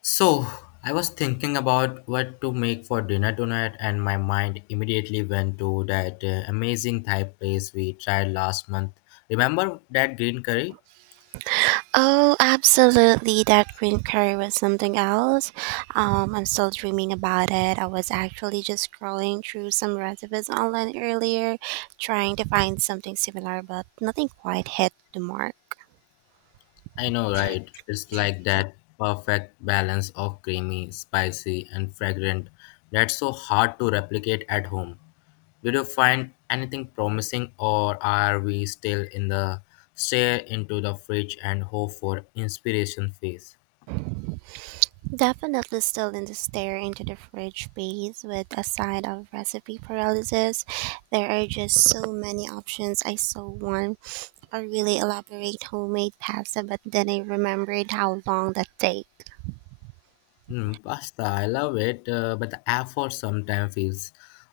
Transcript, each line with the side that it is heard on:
left: So, I was thinking about what to make for dinner tonight, and my mind immediately went to that amazing Thai place we tried last month. Remember that green curry?
right: Oh, absolutely. That green curry was something else. I'm still dreaming about it. I was actually just scrolling through some recipes online earlier, trying to find something similar, but nothing quite hit the mark.
left: I know, right? It's like that perfect balance of creamy, spicy, and fragrant that's so hard to replicate at home. Did you find anything promising, or are we still in the stare into the fridge and hope for inspiration phase?
right: Definitely still in the stare into the fridge phase with a side of recipe paralysis. There are just so many options. I saw one a really elaborate homemade pasta, but then I remembered how long that takes.
left: Mm, pasta, I love it, but the effort sometimes feels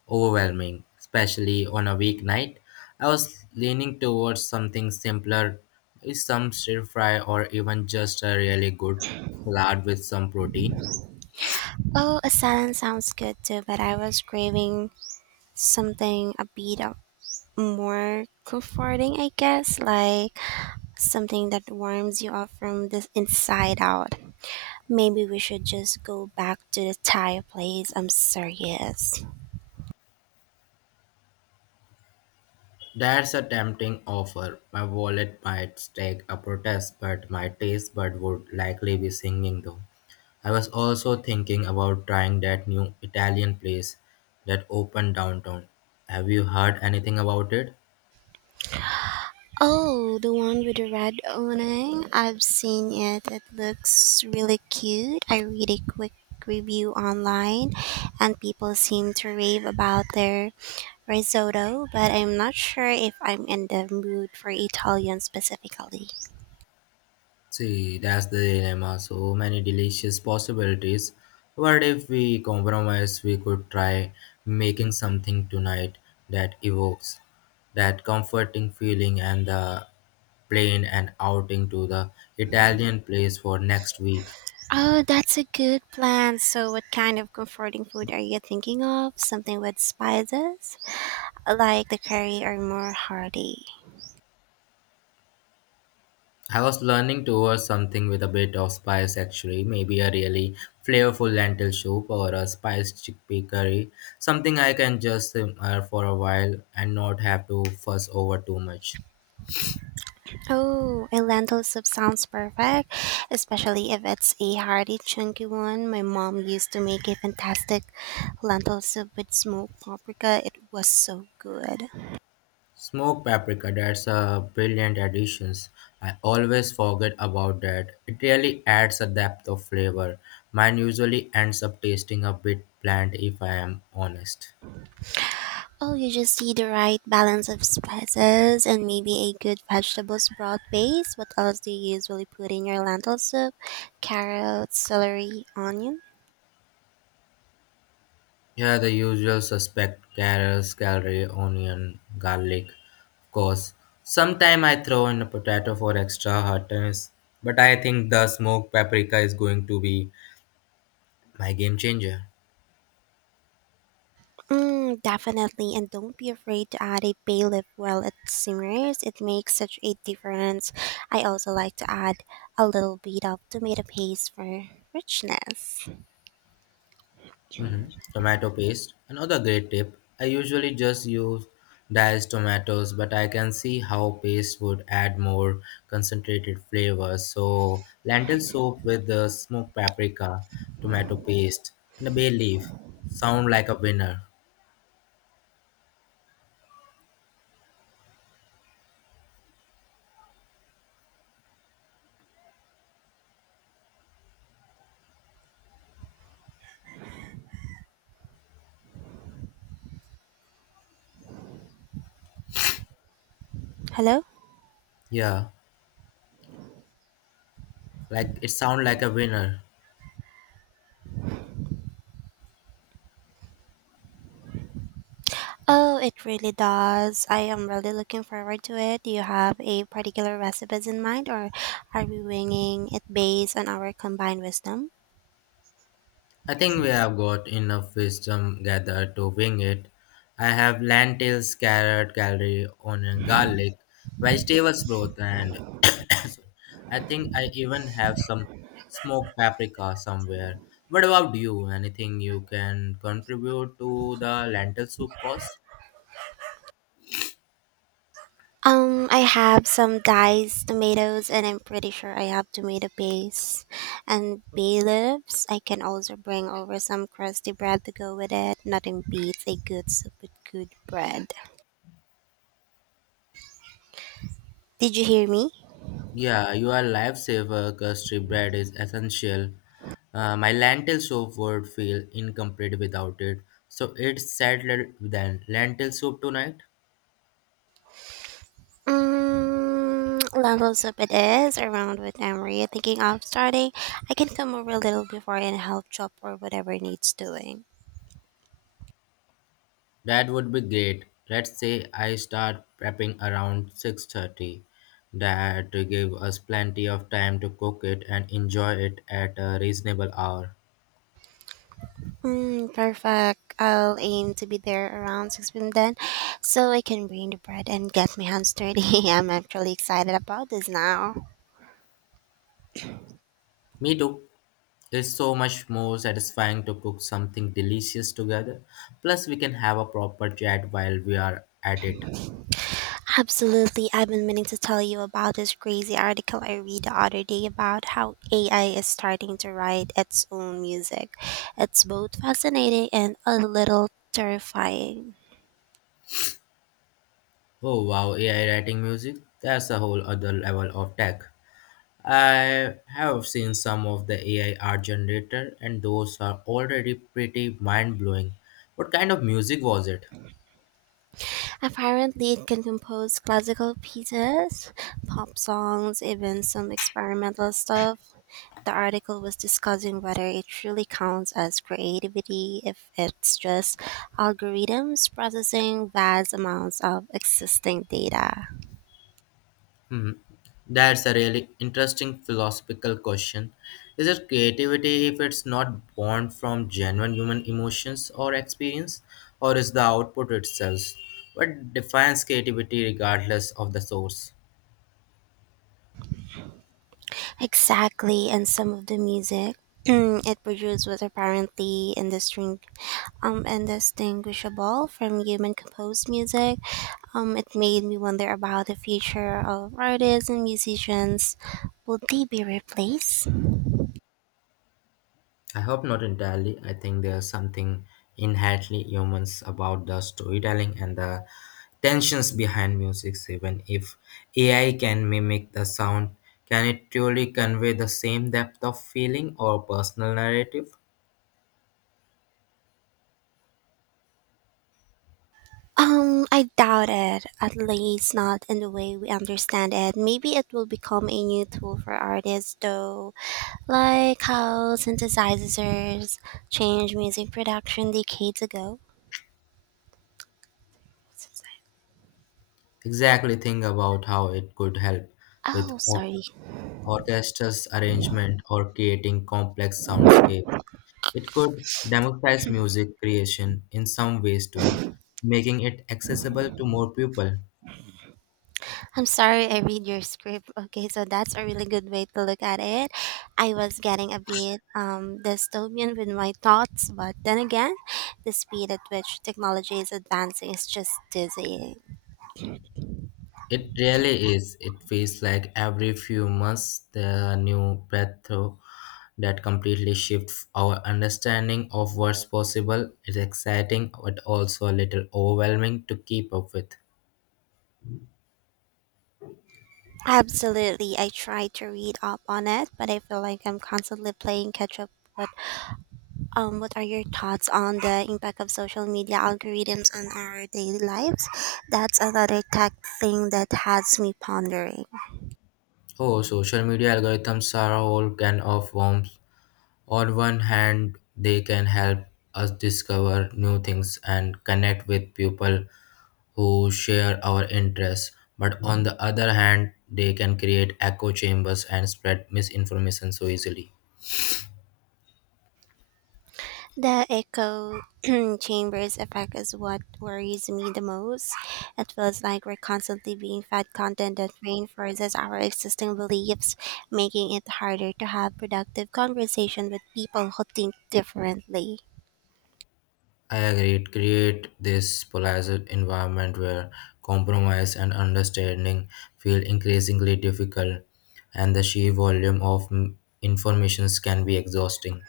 left: overwhelming, especially on a weeknight. I was leaning towards something simpler, maybe some stir fry or even just a really good salad with some protein.
right: Oh, a salad sounds good too, but I was craving something a bit of more comforting, I guess, like something that warms you up from the inside out. Maybe we should just go back to the Thai place. I'm serious.
left: That's a tempting offer. My wallet might stake a protest, but my taste bud would likely be singing though. I was also thinking about trying that new Italian place that opened downtown. Have you heard anything about it?
right: Oh, the one with the red awning. I've seen it. It looks really cute. I read a quick review online and people seem to rave about their risotto, but I'm not sure if I'm in the mood for Italian specifically.
left: See, that's the dilemma. So many delicious possibilities. What if we compromise? We could try making something tonight that evokes that comforting feeling and the plane and outing to the Italian place for next week.
right: Oh, that's a good plan. So, what kind of comforting food are you thinking of? Something with spices, like the curry or more hearty?
left: I was learning towards something with a bit of spice actually, maybe a really flavorful lentil soup or a spiced chickpea curry, something I can just simmer for a while and not have to fuss over too much.
right: Oh, a lentil soup sounds perfect, especially if it's a hearty, chunky one. My mom used to make a fantastic lentil soup with smoked paprika. It was so good.
left: Smoked paprika, that's a brilliant addition. I always forget about that. It really adds a depth of flavor. Mine usually ends up tasting a bit bland if I am honest.
right: Oh, you just need the right balance of spices and maybe a good vegetable broth base. What else do you usually put in your lentil soup? Carrots, celery, onion?
left: Yeah, the usual suspect carrots, celery, onion, garlic, of course. Sometimes I throw in a potato for extra hotness, but I think the smoked paprika is going to be my game changer.
right: Mm, definitely. And don't be afraid to add a bay leaf while it simmers. It makes such a difference. I also like to add a little bit of tomato paste for richness.
left: Hmm. Tomato paste. Another great tip. I usually just use diced tomatoes, but I can see how paste would add more concentrated flavor. So, lentil soup with the smoked paprika, tomato paste, and a bay leaf sound like a winner.
right: Hello?
left: Yeah, like it sound like a winner.
right: Oh, it really does. I am really looking forward to it. Do you have a particular recipes in mind or are we winging it based on our combined wisdom?
left: I think we have got enough wisdom gathered to wing it. I have lentils, carrot, celery, onion, garlic, vegetables broth, and I think I even have some smoked paprika somewhere. What about you? Anything you can contribute to the lentil soup course?
right: I have some diced tomatoes and I'm pretty sure I have tomato paste and bay leaves. I can also bring over some crusty bread to go with it. Nothing beats a good soup with good bread. Did you hear me?
left: Yeah, you are lifesaver. Custard bread is essential. My lentil soup would feel incomplete without it. So it's settled then. Lentil soup tonight?
right: Mm, levels up it is around what time were you thinking of starting? I can come over a little before and help chop or whatever needs doing.
left: That would be great. Let's say I start prepping around 6:30. That give us plenty of time to cook it and enjoy it at a reasonable hour.
right: Mm, perfect. I'll aim to be there around 6 p.m. then, so I can bring the bread and get my hands dirty. I'm actually excited about this now.
left: Me too. It's so much more satisfying to cook something delicious together. Plus, we can have a proper chat while we are at it.
right: Absolutely. I've been meaning to tell you about this crazy article I read the other day about how AI is starting to write its own music. It's both fascinating and a little terrifying.
left: Oh wow, AI writing music? That's a whole other level of tech. I have seen some of the AI art generator and those are already pretty mind blowing. What kind of music was it?
right: Apparently, it can compose classical pieces, pop songs, even some experimental stuff. The article was discussing whether it truly counts as creativity if it's just algorithms processing vast amounts of existing data.
left: Hmm. That's a really interesting philosophical question. Is it creativity if it's not born from genuine human emotions or experience, or is the output itself? What defines creativity regardless of the source?
right: Exactly, and some of the music it produced was apparently indistinguishable from human composed music. It made me wonder about the future of artists and musicians. Will they be replaced?
left: I hope not entirely. I think there's something inherently humans about the storytelling and the tensions behind music. Even if AI can mimic the sound, can it truly convey the same depth of feeling or personal narrative?
right: I doubt it. At least not in the way we understand it. Maybe it will become a new tool for artists, though, like how synthesizers changed music production decades ago.
left: Exactly, think about how it could help with
right: Oh, sorry.
left: orchestra's arrangement or creating complex soundscapes. It could democratize music creation in some ways too, making it accessible to more people.
right: I'm sorry I read your script. Okay, so that's a really good way to look at it. I was getting a bit dystopian with my thoughts, but then again, the speed at which technology is advancing is just dizzying.
left: It really is. It feels like every few months there are new breakthrough that completely shifts our understanding of what's possible. It's exciting but also a little overwhelming to keep up with.
right: Absolutely, I try to read up on it, but I feel like I'm constantly playing catch up. What are your thoughts on the impact of social media algorithms on our daily lives? That's another tech thing that has me pondering.
left: Oh, social media algorithms are a whole can of worms. On one hand, they can help us discover new things and connect with people who share our interests, but on the other hand, they can create echo chambers and spread misinformation so easily.
right: The echo chambers effect is what worries me the most. It feels like we're constantly being fed content that reinforces our existing beliefs, making it harder to have productive conversation with people who think differently.
left: I agree, it create this polarized environment where compromise and understanding feel increasingly difficult, and the sheer volume of informations can be exhausting.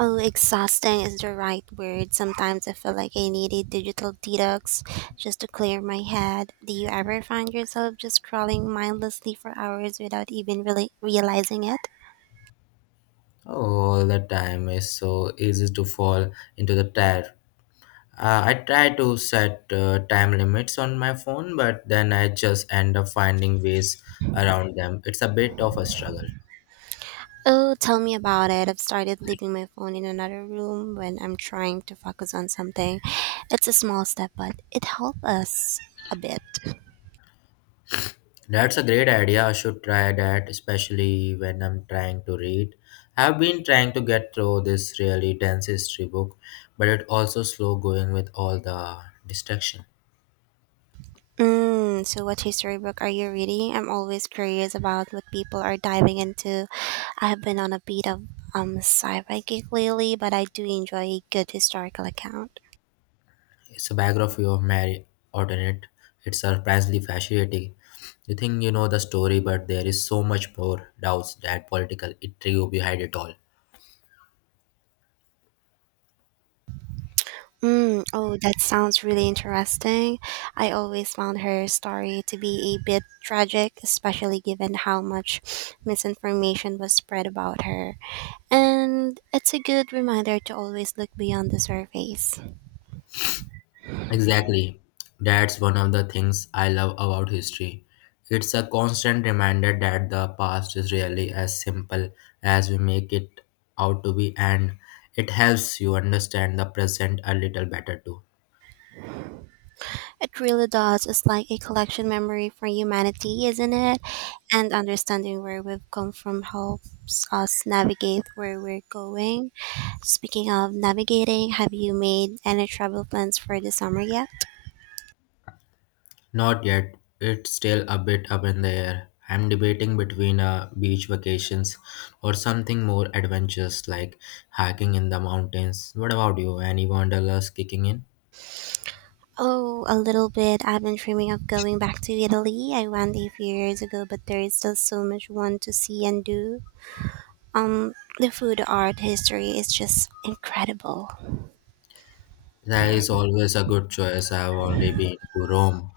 right: Oh, exhausting is the right word. Sometimes I feel like I need a digital detox just to clear my head. Do you ever find yourself just scrolling mindlessly for hours without even really realizing it?
left: All the time is so easy to fall into the trap. I try to set time limits on my phone, but then I just end up finding ways around them. It's a bit of a struggle.
right: Oh, tell me about it. I've started leaving my phone in another room when I'm trying to focus on something. It's a small step, but it helps us a bit.
left: That's a great idea. I should try that, especially when I'm trying to read. I've been trying to get through this really dense history book, but it also slow going with all the distraction.
right: Mm, so, what history book are you reading? I'm always curious about what people are diving into. I have been on a bit of sci-fi kick lately, but I do enjoy a good historical account.
left: It's a biography of Mary Ordonette. It's surprisingly fascinating. You think you know the story, but there is so much more doubts that political intrigue behind it all.
right: Mm, oh, that sounds really interesting. I always found her story to be a bit tragic, especially given how much misinformation was spread about her. And it's a good reminder to always look beyond the surface.
left: Exactly. That's one of the things I love about history. It's a constant reminder that the past is really as simple as we make it out to be, and it helps you understand the present a little better too.
right: It really does. It's like a collection memory for humanity, isn't it? And understanding where we've come from helps us navigate where we're going. Speaking of navigating, have you made any travel plans for the summer yet?
left: Not yet. It's still a bit up in the air. I'm debating between a beach vacations or something more adventurous like hiking in the mountains. What about you? Any wanderlust kicking in?
right: Oh, a little bit. I've been dreaming of going back to Italy. I went a few years ago, but there is still so much one to see and do. The food, art, history is just incredible.
left: That is always a good choice. I've only been to Rome.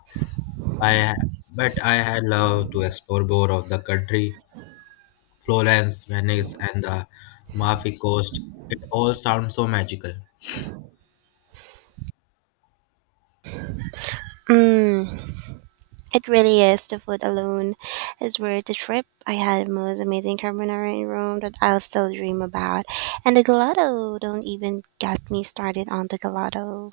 left: I, but I had loved to explore more of the country, Florence, Venice, and the Amalfi Coast. It all sounds so magical.
right: Mm, it really is. The food alone is worth the trip. I had the most amazing carbonara in Rome that I'll still dream about. And the gelato, don't even get me started on the gelato.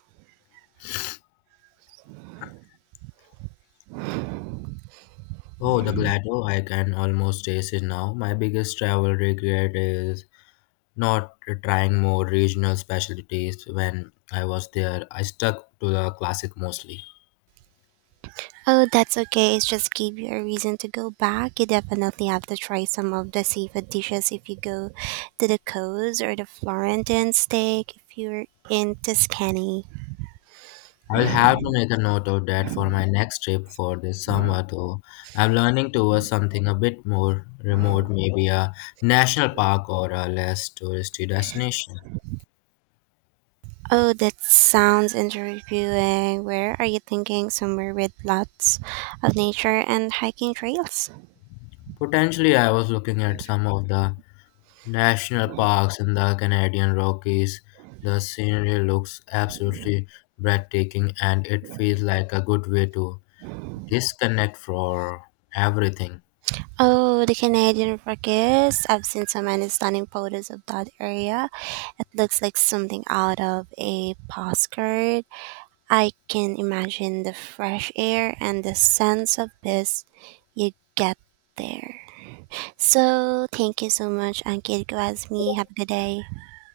left: Oh, the Glado, I can almost taste it now. My biggest travel regret is not trying more regional specialties when I was there. I stuck to the classic mostly.
right: Oh, that's okay. It's just give you a reason to go back. You definitely have to try some of the seafood dishes if you go to the coast or the Florentine steak if you're in Tuscany.
left: I'll have to make a note of that for my next trip for this summer though. I'm learning towards something a bit more remote, maybe a national park or a less touristy destination.
right: Oh, that sounds interviewing. Where are you thinking? Somewhere with lots of nature and hiking trails?
left: Potentially, I was looking at some of the national parks in the Canadian Rockies. The scenery looks absolutely breathtaking, and it feels like a good way to disconnect for everything.
right: Oh, the Canadian Rockies. I've seen so many stunning photos of that area. It looks like something out of a postcard. I can imagine the fresh air and the sense of peace you get there. So, thank you so much, Ankit Gwazmi. Have a good day.